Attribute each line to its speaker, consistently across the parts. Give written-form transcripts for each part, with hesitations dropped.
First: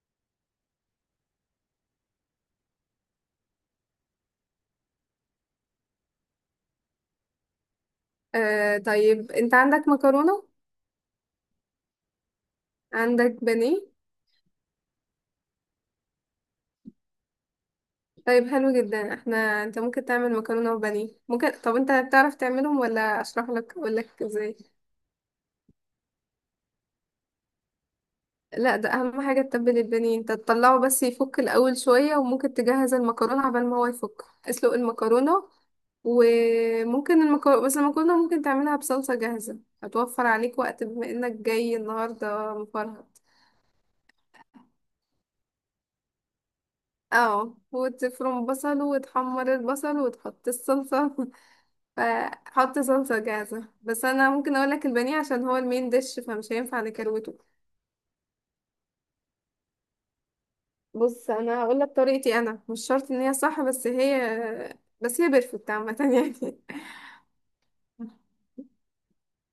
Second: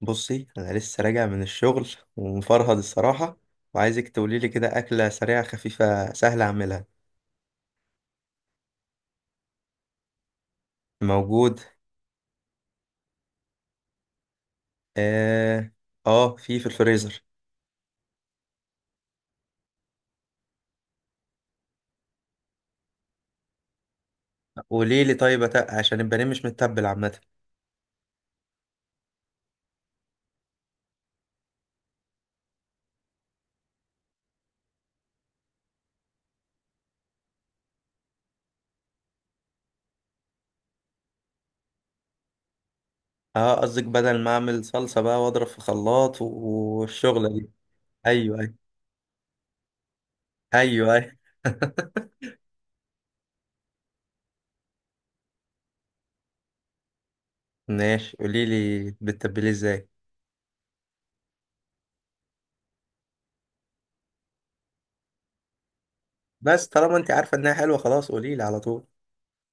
Speaker 1: بصي، انا لسه راجع من الشغل ومفرهد الصراحه، وعايزك تقولي لي كده اكله سريعه خفيفه سهله اعملها.
Speaker 2: آه، طيب انت عندك مكرونة؟
Speaker 1: موجود.
Speaker 2: عندك بانيه؟
Speaker 1: اه، اه. في الفريزر.
Speaker 2: طيب حلو جدا. انت ممكن تعمل مكرونة وبانيه ممكن. طب انت بتعرف تعملهم ولا اشرح لك اقول لك ازاي؟
Speaker 1: قولي لي. طيب، عشان البانيه مش متبل عامه.
Speaker 2: لا، ده اهم حاجة تتبل البانيه. انت تطلعه بس يفك الاول شوية، وممكن تجهز المكرونة عبال ما هو يفك. اسلق المكرونة، وممكن المكرونة بس المكرونة ممكن تعملها بصلصة جاهزة، هتوفر عليك وقت بما انك جاي النهاردة مفرهد.
Speaker 1: اه، قصدك بدل ما اعمل صلصه بقى واضرب في خلاط والشغله دي.
Speaker 2: اه،
Speaker 1: ايوه،
Speaker 2: وتفرم
Speaker 1: ايوه.
Speaker 2: بصل وتحمر البصل وتحط
Speaker 1: ايوه،
Speaker 2: الصلصة.
Speaker 1: ايوه.
Speaker 2: فحط صلصة جاهزة. بس أنا ممكن أقولك البانيه، عشان هو المين ديش فمش هينفع نكروته.
Speaker 1: ماشي، قولي لي بتتبليه ازاي؟
Speaker 2: بص، أنا هقولك طريقتي. أنا مش شرط إن هي صح، بس هي بيرفكت عامة يعني.
Speaker 1: بس طالما انت عارفه انها حلوه خلاص قولي لي على طول.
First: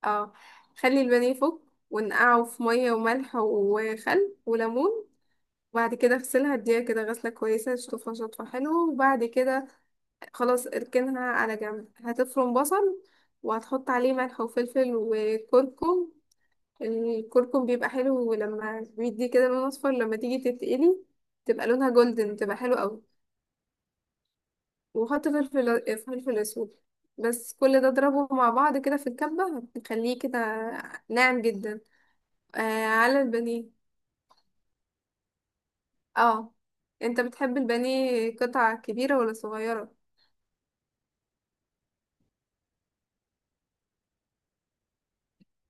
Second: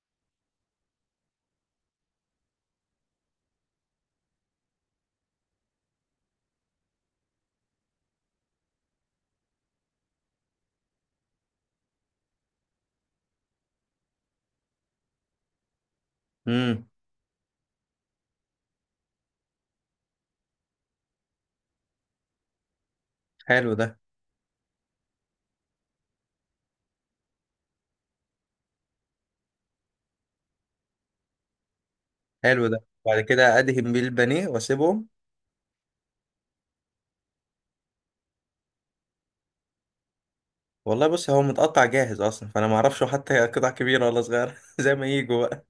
Speaker 2: اه، خلي البانيه فوق، ونقعه في مية وملح وخل وليمون، وبعد كده اغسلها، اديها كده غسلة كويسة، تشطفها شطفة حلوة، وبعد كده خلاص اركنها على جنب. هتفرم بصل وهتحط عليه ملح وفلفل وكركم.
Speaker 1: امم.
Speaker 2: الكركم بيبقى حلو، لما بيدي كده لون اصفر لما تيجي تتقلي تبقى لونها جولدن، تبقى حلو قوي.
Speaker 1: حلو ده.
Speaker 2: وحط فلفل اسود. بس كل ده اضربه مع بعض كده في الكبة، هتخليه كده ناعم جدا. آه،
Speaker 1: حلو ده، بعد
Speaker 2: على
Speaker 1: كده
Speaker 2: البانيه.
Speaker 1: ادهن بيه البانيه واسيبهم.
Speaker 2: اه. انت بتحب البانيه قطع كبيرة ولا صغيرة؟
Speaker 1: والله بص، هو متقطع جاهز اصلا، فانا ما اعرفش حتى قطع كبيره ولا صغيره زي ما يجوا بقى.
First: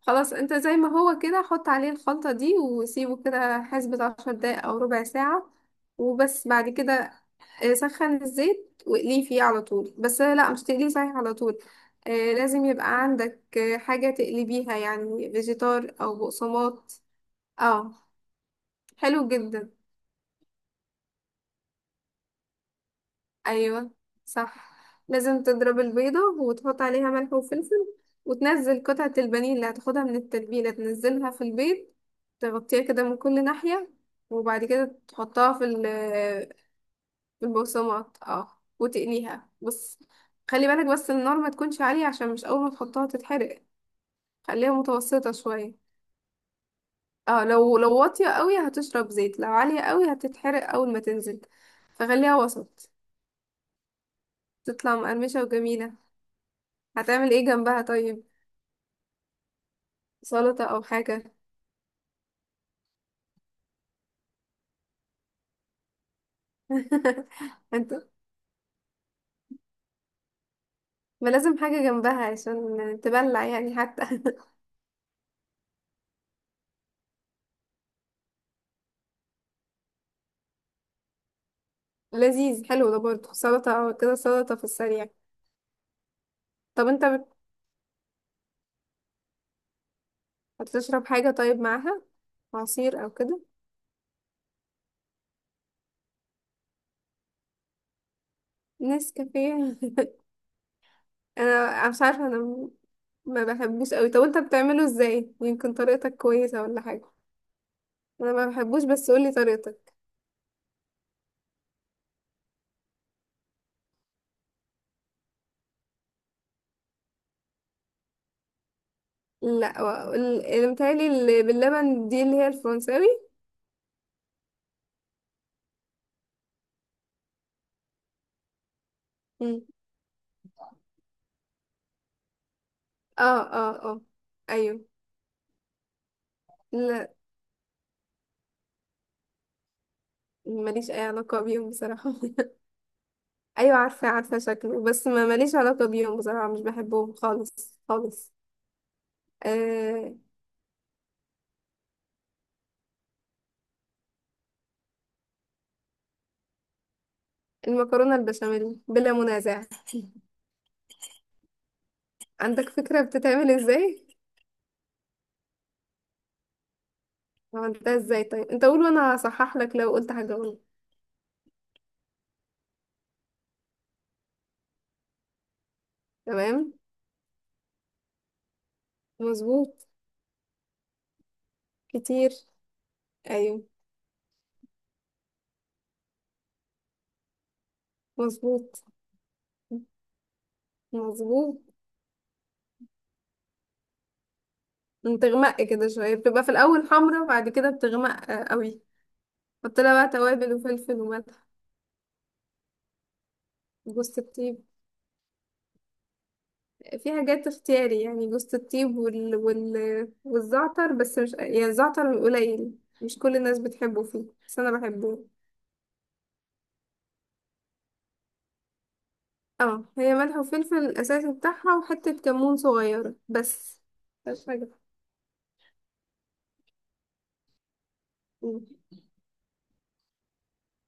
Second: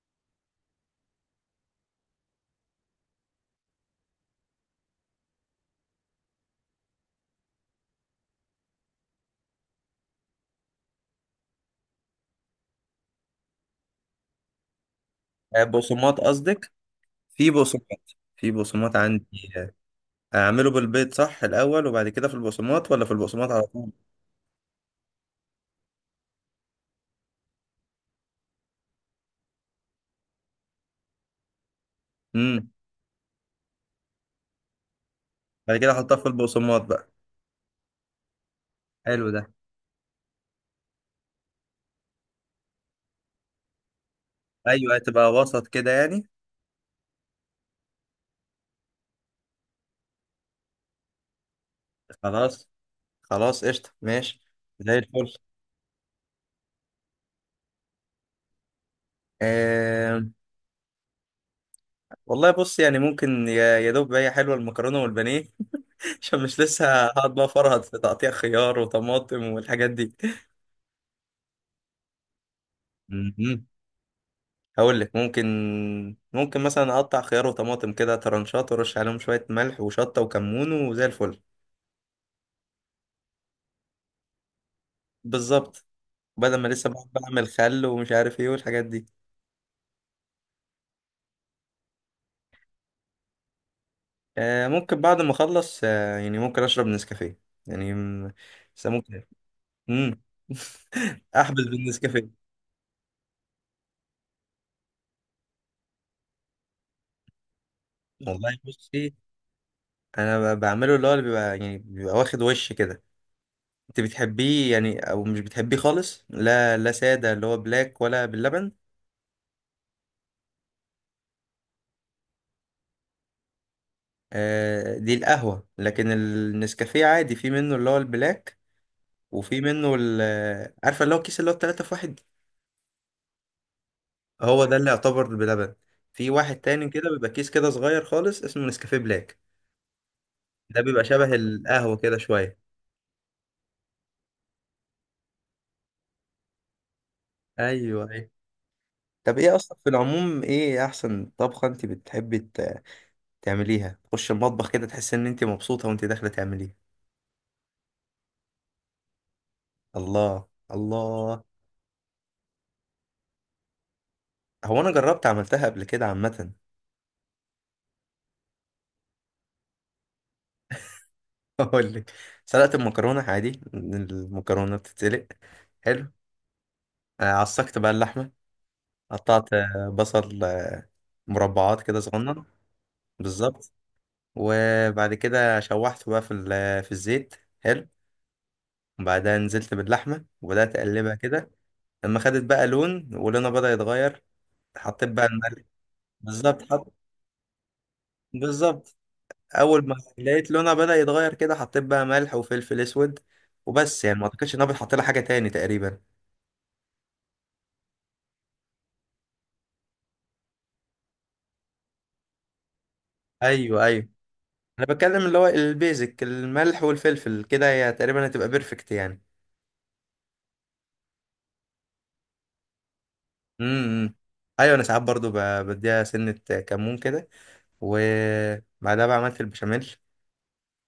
Speaker 2: خلاص، انت زي ما هو كده حط عليه الخلطة دي وسيبه كده حسبة 10 دقايق او ربع ساعة، وبس. بعد كده سخن الزيت واقليه فيه على طول. بس لا، مش تقليه صحيح على طول. لازم يبقى عندك حاجة تقلبيها يعني،
Speaker 1: آه،
Speaker 2: فيجيتار او
Speaker 1: بقسماط قصدك؟
Speaker 2: بقسماط.
Speaker 1: في
Speaker 2: اه،
Speaker 1: بقسماط في بقسماط
Speaker 2: حلو
Speaker 1: عندي
Speaker 2: جدا.
Speaker 1: اعمله بالبيض صح الاول، وبعد كده في البقسماط، ولا في البقسماط على
Speaker 2: ايوه،
Speaker 1: طول؟
Speaker 2: صح. لازم تضرب البيضة وتحط عليها ملح وفلفل، وتنزل قطعة البانيه اللي هتاخدها من التتبيلة، تنزلها في البيض،
Speaker 1: امم.
Speaker 2: تغطيها كده من كل ناحية، وبعد كده تحطها في
Speaker 1: بعد كده احطها في البقسماط بقى.
Speaker 2: في البقسماط، اه،
Speaker 1: حلو ده.
Speaker 2: وتقليها. بس خلي بالك، بس النار ما تكونش عالية عشان مش اول ما تحطها تتحرق. خليها
Speaker 1: ايوه،
Speaker 2: متوسطة
Speaker 1: هتبقى وسط
Speaker 2: شوية.
Speaker 1: كده يعني.
Speaker 2: اه، لو واطية قوي هتشرب زيت، لو عالية قوي هتتحرق اول ما تنزل، فخليها
Speaker 1: خلاص.
Speaker 2: وسط.
Speaker 1: خلاص، قشطه، ماشي.
Speaker 2: تطلع
Speaker 1: زي الفل.
Speaker 2: مقرمشة وجميلة. هتعمل ايه جنبها طيب؟
Speaker 1: آه،
Speaker 2: سلطة او حاجة؟
Speaker 1: والله بص، يعني ممكن يا دوب هي حلوه المكرونه والبانيه. عشان مش لسه هقعد بقى فرهد في
Speaker 2: انت
Speaker 1: تقطيع خيار وطماطم والحاجات دي.
Speaker 2: ما لازم حاجة جنبها، عشان تبلع
Speaker 1: مهم.
Speaker 2: يعني حتى.
Speaker 1: هقول لك ممكن. ممكن مثلا اقطع خيار وطماطم كده ترنشات وارش عليهم شويه ملح وشطه وكمون وزي الفل.
Speaker 2: لذيذ، حلو ده برضه. سلطة او كده، سلطة في السريع.
Speaker 1: بالظبط. بدل ما
Speaker 2: طب
Speaker 1: لسه
Speaker 2: انت
Speaker 1: بقعد بعمل خل ومش عارف ايه والحاجات دي.
Speaker 2: هتشرب حاجة طيب معاها؟ عصير او كده؟
Speaker 1: آه، ممكن بعد ما اخلص يعني ممكن اشرب نسكافيه. يعني بس ممكن.
Speaker 2: نسكافيه؟
Speaker 1: امم.
Speaker 2: انا
Speaker 1: احبس
Speaker 2: أنا مش عارفة.
Speaker 1: بالنسكافيه.
Speaker 2: ما بحبوش قوي. طب انت بتعمله ازاي؟ يمكن طريقتك كويسة ولا حاجة. انا ما
Speaker 1: والله
Speaker 2: بحبوش، بس
Speaker 1: بصي.
Speaker 2: قولي طريقتك.
Speaker 1: انا بعمله اللي هو اللي بيبقى يعني بيبقى واخد وش كده. انت بتحبيه يعني او مش بتحبيه خالص؟ لا، لا، ساده اللي هو بلاك ولا باللبن؟
Speaker 2: لا، اللي متهيألي اللي باللبن دي اللي هي الفرنساوي.
Speaker 1: آه، دي القهوة، لكن النسكافيه عادي في منه اللي هو البلاك. وفي منه ال آه، عارفة اللي هو الكيس اللي هو التلاتة في واحد.
Speaker 2: اه اه اه.
Speaker 1: هو ده
Speaker 2: ايوه.
Speaker 1: اللي يعتبر بلبن. في واحد تاني
Speaker 2: لا،
Speaker 1: كده بيبقى كيس كده صغير خالص اسمه نسكافيه بلاك. ده
Speaker 2: ماليش اي
Speaker 1: بيبقى شبه
Speaker 2: علاقة بيهم
Speaker 1: القهوة
Speaker 2: بصراحة.
Speaker 1: كده شوية.
Speaker 2: ايوه عارفة، عارفة شكله، بس ما ماليش علاقة بيهم بصراحة، مش بحبهم خالص
Speaker 1: أيوه، أيوه.
Speaker 2: خالص.
Speaker 1: طب، إيه أصلا في
Speaker 2: آه،
Speaker 1: العموم، إيه أحسن طبخة أنت بتحبي تعمليها؟ تخش المطبخ كده تحس إن أنت مبسوطة وأنت داخلة تعمليها.
Speaker 2: المكرونة البشاميل بلا منازع.
Speaker 1: الله، الله.
Speaker 2: عندك فكرة بتتعمل ازاي؟
Speaker 1: هو أنا جربت عملتها قبل كده عامة.
Speaker 2: عملتها ازاي طيب؟ انت قول وانا هصحح لك لو قلت حاجة غلط.
Speaker 1: اقول لك. سلقت المكرونه عادي، المكرونه بتتسلق. حلو.
Speaker 2: تمام.
Speaker 1: عصقت بقى اللحمه. قطعت
Speaker 2: مظبوط.
Speaker 1: بصل مربعات كده
Speaker 2: كتير.
Speaker 1: صغنن.
Speaker 2: ايوه.
Speaker 1: بالظبط. وبعد كده شوحته بقى في في الزيت. حلو.
Speaker 2: مظبوط.
Speaker 1: وبعدها نزلت باللحمه وبدات اقلبها كده.
Speaker 2: مظبوط.
Speaker 1: لما خدت بقى لون، ولونها بدا يتغير. حطيت بقى
Speaker 2: بتغمق
Speaker 1: الملح.
Speaker 2: كده شوية، بتبقى في
Speaker 1: بالظبط،
Speaker 2: الاول
Speaker 1: حط.
Speaker 2: حمرا، بعد كده بتغمق قوي.
Speaker 1: بالظبط.
Speaker 2: حط
Speaker 1: اول
Speaker 2: لها
Speaker 1: ما
Speaker 2: بقى
Speaker 1: لقيت
Speaker 2: توابل
Speaker 1: لونها بدا
Speaker 2: وفلفل
Speaker 1: يتغير
Speaker 2: وملح.
Speaker 1: كده، حطيت بقى ملح وفلفل اسود. وبس
Speaker 2: جوز
Speaker 1: يعني ما اعتقدش ان
Speaker 2: الطيب.
Speaker 1: انا بتحط لها حاجه تاني تقريبا.
Speaker 2: في حاجات اختياري يعني، جوز الطيب والزعتر. بس مش يعني الزعتر قليل، مش كل الناس
Speaker 1: ايوه،
Speaker 2: بتحبه
Speaker 1: ايوه.
Speaker 2: فيه، بس انا
Speaker 1: انا
Speaker 2: بحبه.
Speaker 1: بتكلم اللي هو البيزك، الملح والفلفل كده هي تقريبا هتبقى بيرفكت يعني.
Speaker 2: اه، هي ملح وفلفل الاساسي بتاعها، وحتة كمون صغيرة، بس.
Speaker 1: امم.
Speaker 2: مش حاجة.
Speaker 1: ايوه، انا ساعات برضو بديها سنة، كمون كده.
Speaker 2: مم.
Speaker 1: وبعدها بقى عملت البشاميل.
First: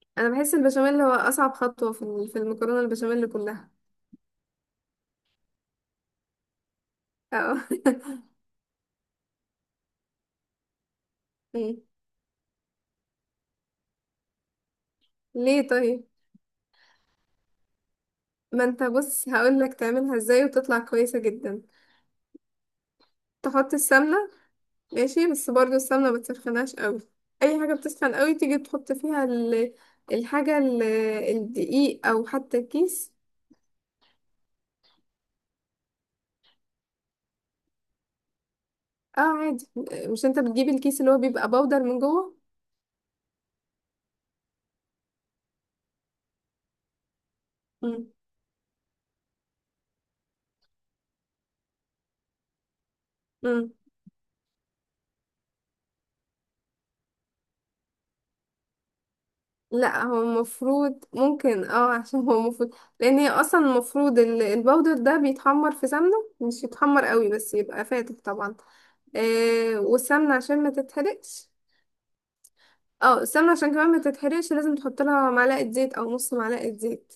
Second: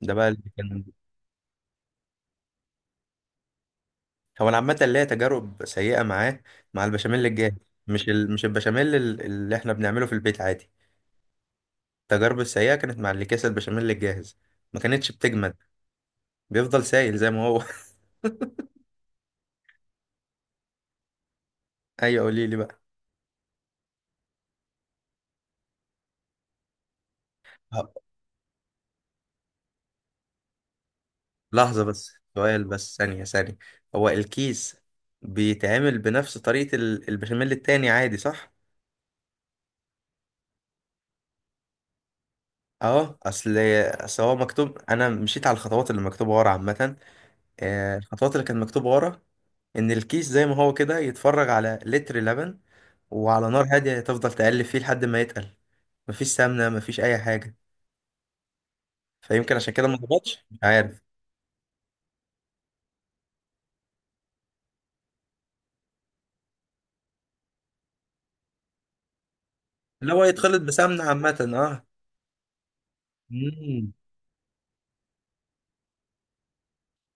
Speaker 1: ده بقى
Speaker 2: انا
Speaker 1: اللي
Speaker 2: بحس
Speaker 1: كان.
Speaker 2: البشاميل هو اصعب خطوة في في المكرونة البشاميل كلها.
Speaker 1: هو انا عامة ليا تجارب سيئة معاه، مع البشاميل الجاهز.
Speaker 2: اه.
Speaker 1: مش البشاميل اللي احنا بنعمله في البيت عادي.
Speaker 2: مم.
Speaker 1: التجارب السيئة كانت مع اللي كيس البشاميل الجاهز. ما كانتش بتجمد.
Speaker 2: ليه طيب؟
Speaker 1: بيفضل سايل زي ما هو.
Speaker 2: ما انت بص هقولك تعملها ازاي وتطلع كويسة جدا.
Speaker 1: ايوه، قولي لي بقى.
Speaker 2: تحط السمنة. ماشي. بس برضو السمنة ما تسخنهاش قوي. اي حاجة بتسخن قوي تيجي تحط فيها الحاجة
Speaker 1: لحظة
Speaker 2: الدقيق
Speaker 1: بس،
Speaker 2: او حتى
Speaker 1: سؤال بس،
Speaker 2: الكيس.
Speaker 1: ثانية، ثانية. هو الكيس بيتعمل بنفس طريقة البشاميل التاني عادي صح؟
Speaker 2: اه، عادي. مش انت بتجيب الكيس اللي هو بيبقى بودر من جوه.
Speaker 1: اه، اصل هو مكتوب، انا مشيت على الخطوات اللي مكتوبة ورا عامة.
Speaker 2: مم.
Speaker 1: الخطوات اللي كانت مكتوبة ورا. ان الكيس زي ما هو كده يتفرج على لتر لبن، وعلى نار
Speaker 2: مم.
Speaker 1: هادية تفضل تقلب فيه لحد ما يتقل. مفيش سمنة، مفيش أي حاجة. فيمكن عشان كده ما
Speaker 2: لا، هو
Speaker 1: ظبطش، مش عارف.
Speaker 2: المفروض ممكن اه. عشان هو المفروض، لان هي اصلا المفروض البودر ده بيتحمر في سمنة، مش يتحمر قوي، بس يبقى فاتح طبعا. آه،
Speaker 1: اللي هو
Speaker 2: والسمنة
Speaker 1: يتخلط
Speaker 2: عشان ما
Speaker 1: بسمنة عامة،
Speaker 2: تتحرقش.
Speaker 1: اه.
Speaker 2: اه، السمنة عشان كمان
Speaker 1: مم.
Speaker 2: ما تتحرقش لازم تحط لها معلقة زيت او نص معلقة زيت،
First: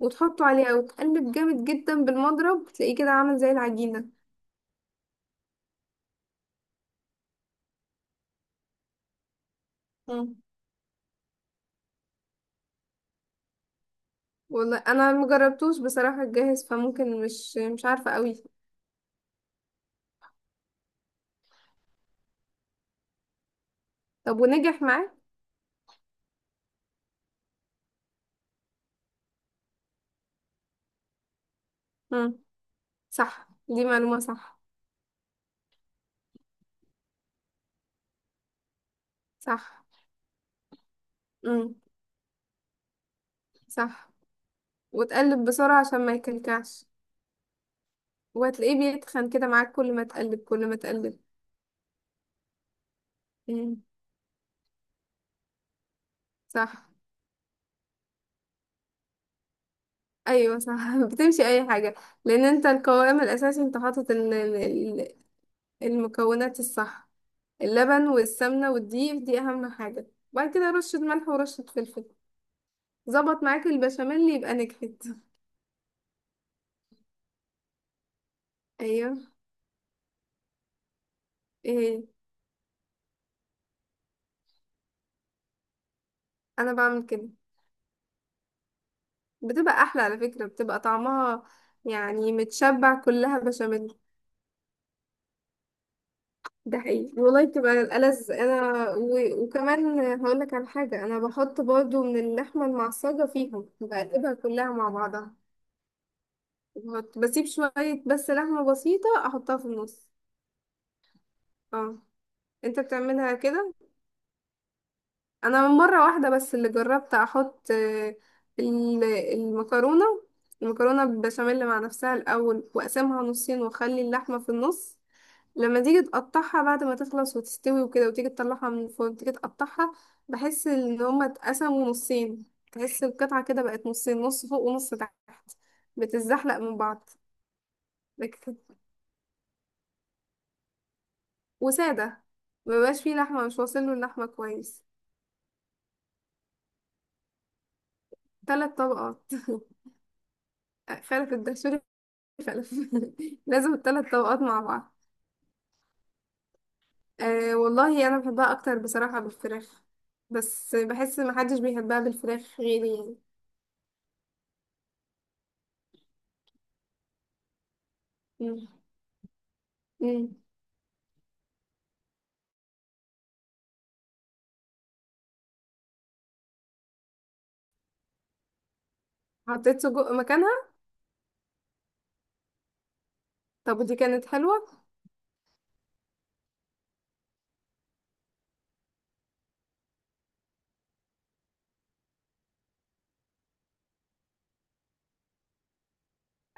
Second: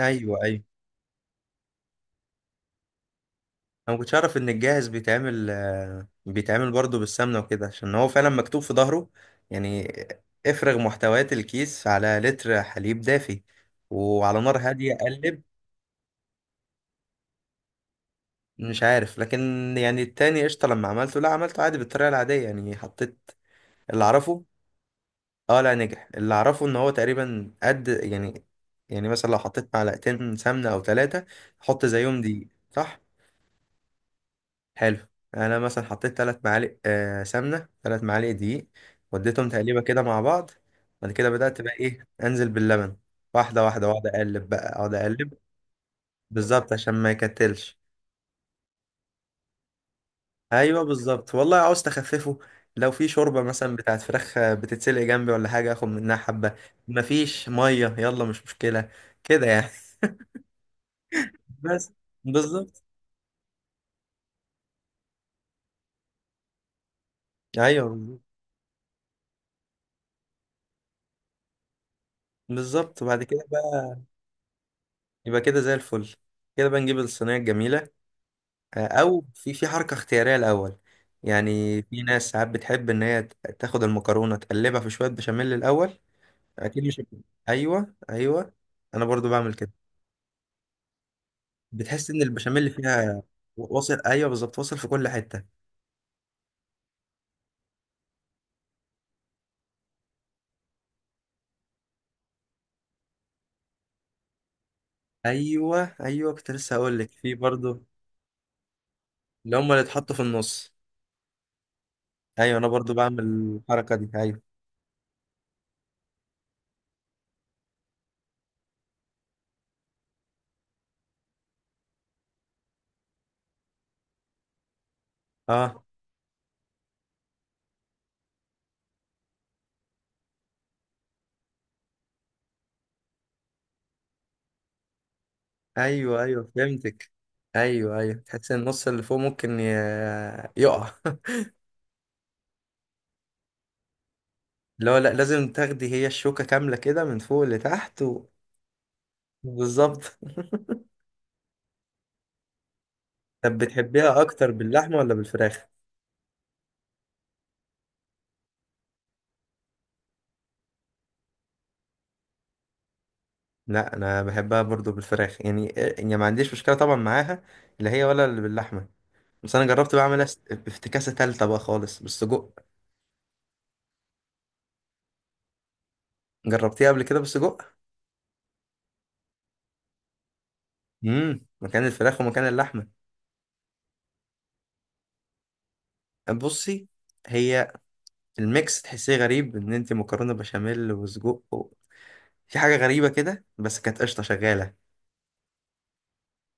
Speaker 1: أيوه، أيوه.
Speaker 2: عليه وتقلب جامد جدا بالمضرب، تلاقيه كده عامل زي
Speaker 1: انا ما
Speaker 2: العجينة.
Speaker 1: كنتش اعرف ان الجاهز بيتعمل برضه بالسمنه وكده، عشان هو فعلا مكتوب في ظهره يعني.
Speaker 2: مم.
Speaker 1: افرغ محتويات الكيس على لتر حليب دافي، وعلى نار
Speaker 2: والله
Speaker 1: هاديه
Speaker 2: انا
Speaker 1: قلب.
Speaker 2: مجربتوش بصراحة الجاهز، فممكن مش عارفة قوي.
Speaker 1: مش عارف، لكن يعني التاني قشطه لما عملته، لا، عملته عادي بالطريقه العاديه، يعني حطيت اللي
Speaker 2: طب
Speaker 1: اعرفه.
Speaker 2: ونجح معاك؟
Speaker 1: اه لا، نجح. اللي اعرفه ان هو تقريبا قد يعني. يعني مثلا لو حطيت معلقتين سمنه او ثلاثه، حط زيهم
Speaker 2: مم.
Speaker 1: دي صح.
Speaker 2: صح، دي معلومة صح.
Speaker 1: حلو. يعني انا مثلا حطيت 3 معالق سمنه، 3 معالق دقيق، وديتهم تقليبه
Speaker 2: صح.
Speaker 1: كده مع بعض. بعد كده بدات بقى
Speaker 2: مم.
Speaker 1: ايه، انزل باللبن. واحده واحده، واقعد
Speaker 2: صح.
Speaker 1: اقلب بقى اقعد اقلب.
Speaker 2: وتقلب بسرعة عشان ما
Speaker 1: بالظبط،
Speaker 2: يكلكعش.
Speaker 1: عشان ما يكتلش.
Speaker 2: وهتلاقيه بيتخن كده معاك، كل ما تقلب كل ما
Speaker 1: ايوه،
Speaker 2: تقلب.
Speaker 1: بالظبط، والله عاوز تخففه. لو في شوربه مثلا
Speaker 2: مم.
Speaker 1: بتاعت فراخ بتتسلق جنبي ولا حاجه اخد منها حبه.
Speaker 2: صح.
Speaker 1: مفيش ميه، يلا مش مشكله، كده يعني.
Speaker 2: ايوه صح. بتمشي اي
Speaker 1: بس.
Speaker 2: حاجة. لان انت
Speaker 1: بالظبط.
Speaker 2: القوام الاساسي انت حاطط ال- المكونات الصح. اللبن
Speaker 1: ايوه،
Speaker 2: والسمنة والدقيق دي أهم حاجة. بعد كده رشة ملح ورشة فلفل.
Speaker 1: بالظبط، بعد
Speaker 2: ظبط
Speaker 1: كده
Speaker 2: معاك
Speaker 1: بقى.
Speaker 2: البشاميل يبقى نجحت.
Speaker 1: يبقى كده زي الفل. كده بقى نجيب الصينيه الجميله، او
Speaker 2: أيوه.
Speaker 1: في حركه اختياريه الاول. يعني في
Speaker 2: ايه؟
Speaker 1: ناس ساعات بتحب ان هي تاخد المكرونه تقلبها في شويه بشاميل الاول.
Speaker 2: أنا
Speaker 1: اكيد مش.
Speaker 2: بعمل كده.
Speaker 1: ايوه، ايوه، انا برضو بعمل كده.
Speaker 2: بتبقى أحلى على فكرة، بتبقى طعمها
Speaker 1: بتحس ان
Speaker 2: يعني
Speaker 1: البشاميل
Speaker 2: متشبع
Speaker 1: فيها،
Speaker 2: كلها بشاميل.
Speaker 1: واصل، ايوه بالظبط، واصل في كل حته.
Speaker 2: ده حقيقي والله، بتبقى الألذ. أنا وكمان هقولك على حاجة، أنا بحط برضو من اللحمة المعصجة فيهم، بقلبها كلها مع بعضها.
Speaker 1: ايوه، ايوه، كنت لسه هقول لك في
Speaker 2: بسيب
Speaker 1: برضو.
Speaker 2: شوية بس لحمة بسيطة
Speaker 1: اللي
Speaker 2: أحطها في
Speaker 1: هم اللي
Speaker 2: النص.
Speaker 1: اتحطوا في النص.
Speaker 2: اه.
Speaker 1: ايوه، انا
Speaker 2: انت
Speaker 1: برضو بعمل
Speaker 2: بتعملها كده؟
Speaker 1: الحركه دي، ايوه.
Speaker 2: انا من مره واحده بس اللي جربت احط المكرونه المكرونه بالبشاميل مع نفسها الاول، واقسمها نصين واخلي اللحمه في النص. لما
Speaker 1: اه.
Speaker 2: تيجي تقطعها بعد ما تخلص وتستوي وكده، وتيجي تطلعها من الفرن، تيجي تقطعها، بحس ان هما اتقسموا نصين. تحس القطعه كده بقت نصين، نص فوق ونص تحت،
Speaker 1: ايوه، ايوه،
Speaker 2: بتتزحلق من
Speaker 1: فهمتك.
Speaker 2: بعض.
Speaker 1: ايوه، ايوه، تحس
Speaker 2: لكن-
Speaker 1: ان النص اللي فوق ممكن يقع.
Speaker 2: وساده. مبقاش فيه لحمه، مش واصله اللحمه كويس.
Speaker 1: لا، لا، لازم تاخدي هي الشوكة كاملة كده من فوق لتحت
Speaker 2: ثلاث طبقات.
Speaker 1: بالظبط.
Speaker 2: خلف الدهشوري، فلفل.
Speaker 1: طب
Speaker 2: لازم الثلاث
Speaker 1: بتحبيها
Speaker 2: طبقات
Speaker 1: أكتر
Speaker 2: مع بعض.
Speaker 1: باللحمة ولا بالفراخ؟
Speaker 2: أه والله انا بحبها اكتر بصراحة بالفراخ، بس بحس محدش بيحبها بالفراخ غيري يعني.
Speaker 1: لا، أنا بحبها برضو بالفراخ يعني، يعني ما عنديش مشكلة طبعا معاها، لا هي ولا اللي
Speaker 2: مم.
Speaker 1: باللحمة. بس أنا جربت بعملها
Speaker 2: مم.
Speaker 1: بافتكاسة تالتة بقى خالص بالسجق. جربتيها قبل كده بالسجق؟
Speaker 2: حطيت سجق مكانها.
Speaker 1: امم، مكان الفراخ ومكان اللحمة.
Speaker 2: طب ودي كانت حلوة؟
Speaker 1: بصي، هي الميكس تحسيه غريب إن أنت مكرونة بشاميل وسجق في حاجة غريبة كده بس كانت قشطة شغالة.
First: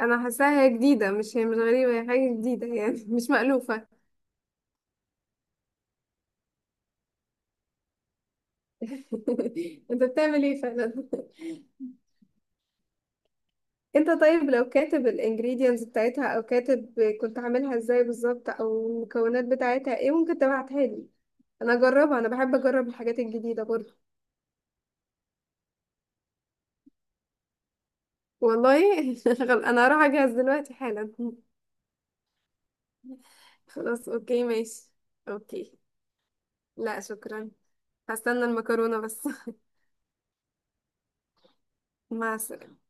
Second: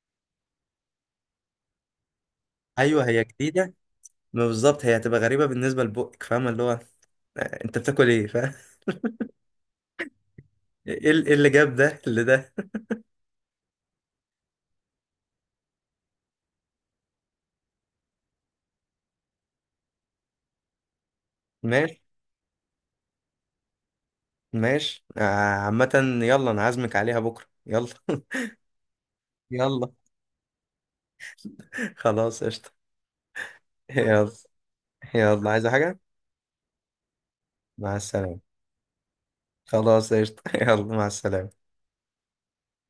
Speaker 2: انا حاساها هي جديدة. مش هي مش غريبة، هي حاجة جديدة
Speaker 1: أيوه،
Speaker 2: يعني.
Speaker 1: هي
Speaker 2: مش
Speaker 1: جديدة.
Speaker 2: مألوفة.
Speaker 1: ما بالظبط، هي هتبقى غريبة بالنسبة لبقك، فاهمة اللي هو انت بتاكل ايه فاهم.
Speaker 2: انت بتعمل ايه فعلا.
Speaker 1: ايه إيه إيه اللي جاب ده، إيه اللي ده.
Speaker 2: انت طيب لو كاتب الانجريدينتس بتاعتها، او كاتب كنت عاملها ازاي بالظبط، او المكونات بتاعتها ايه، ممكن تبعتها لي انا
Speaker 1: ماشي.
Speaker 2: اجربها. انا بحب اجرب الحاجات الجديدة برضه.
Speaker 1: ماشي عامة، يلا انا عازمك عليها بكرة، يلا.
Speaker 2: والله. شغل. انا
Speaker 1: يلا،
Speaker 2: هروح اجهز دلوقتي حالا.
Speaker 1: خلاص، قشطة.
Speaker 2: خلاص
Speaker 1: يلا.
Speaker 2: اوكي، ماشي.
Speaker 1: يلا، عايزة
Speaker 2: اوكي.
Speaker 1: حاجة؟
Speaker 2: لا شكرا.
Speaker 1: مع السلامة.
Speaker 2: هستنى المكرونة بس.
Speaker 1: خلاص، قشطة. يلا، مع السلامة.
Speaker 2: مع السلامة.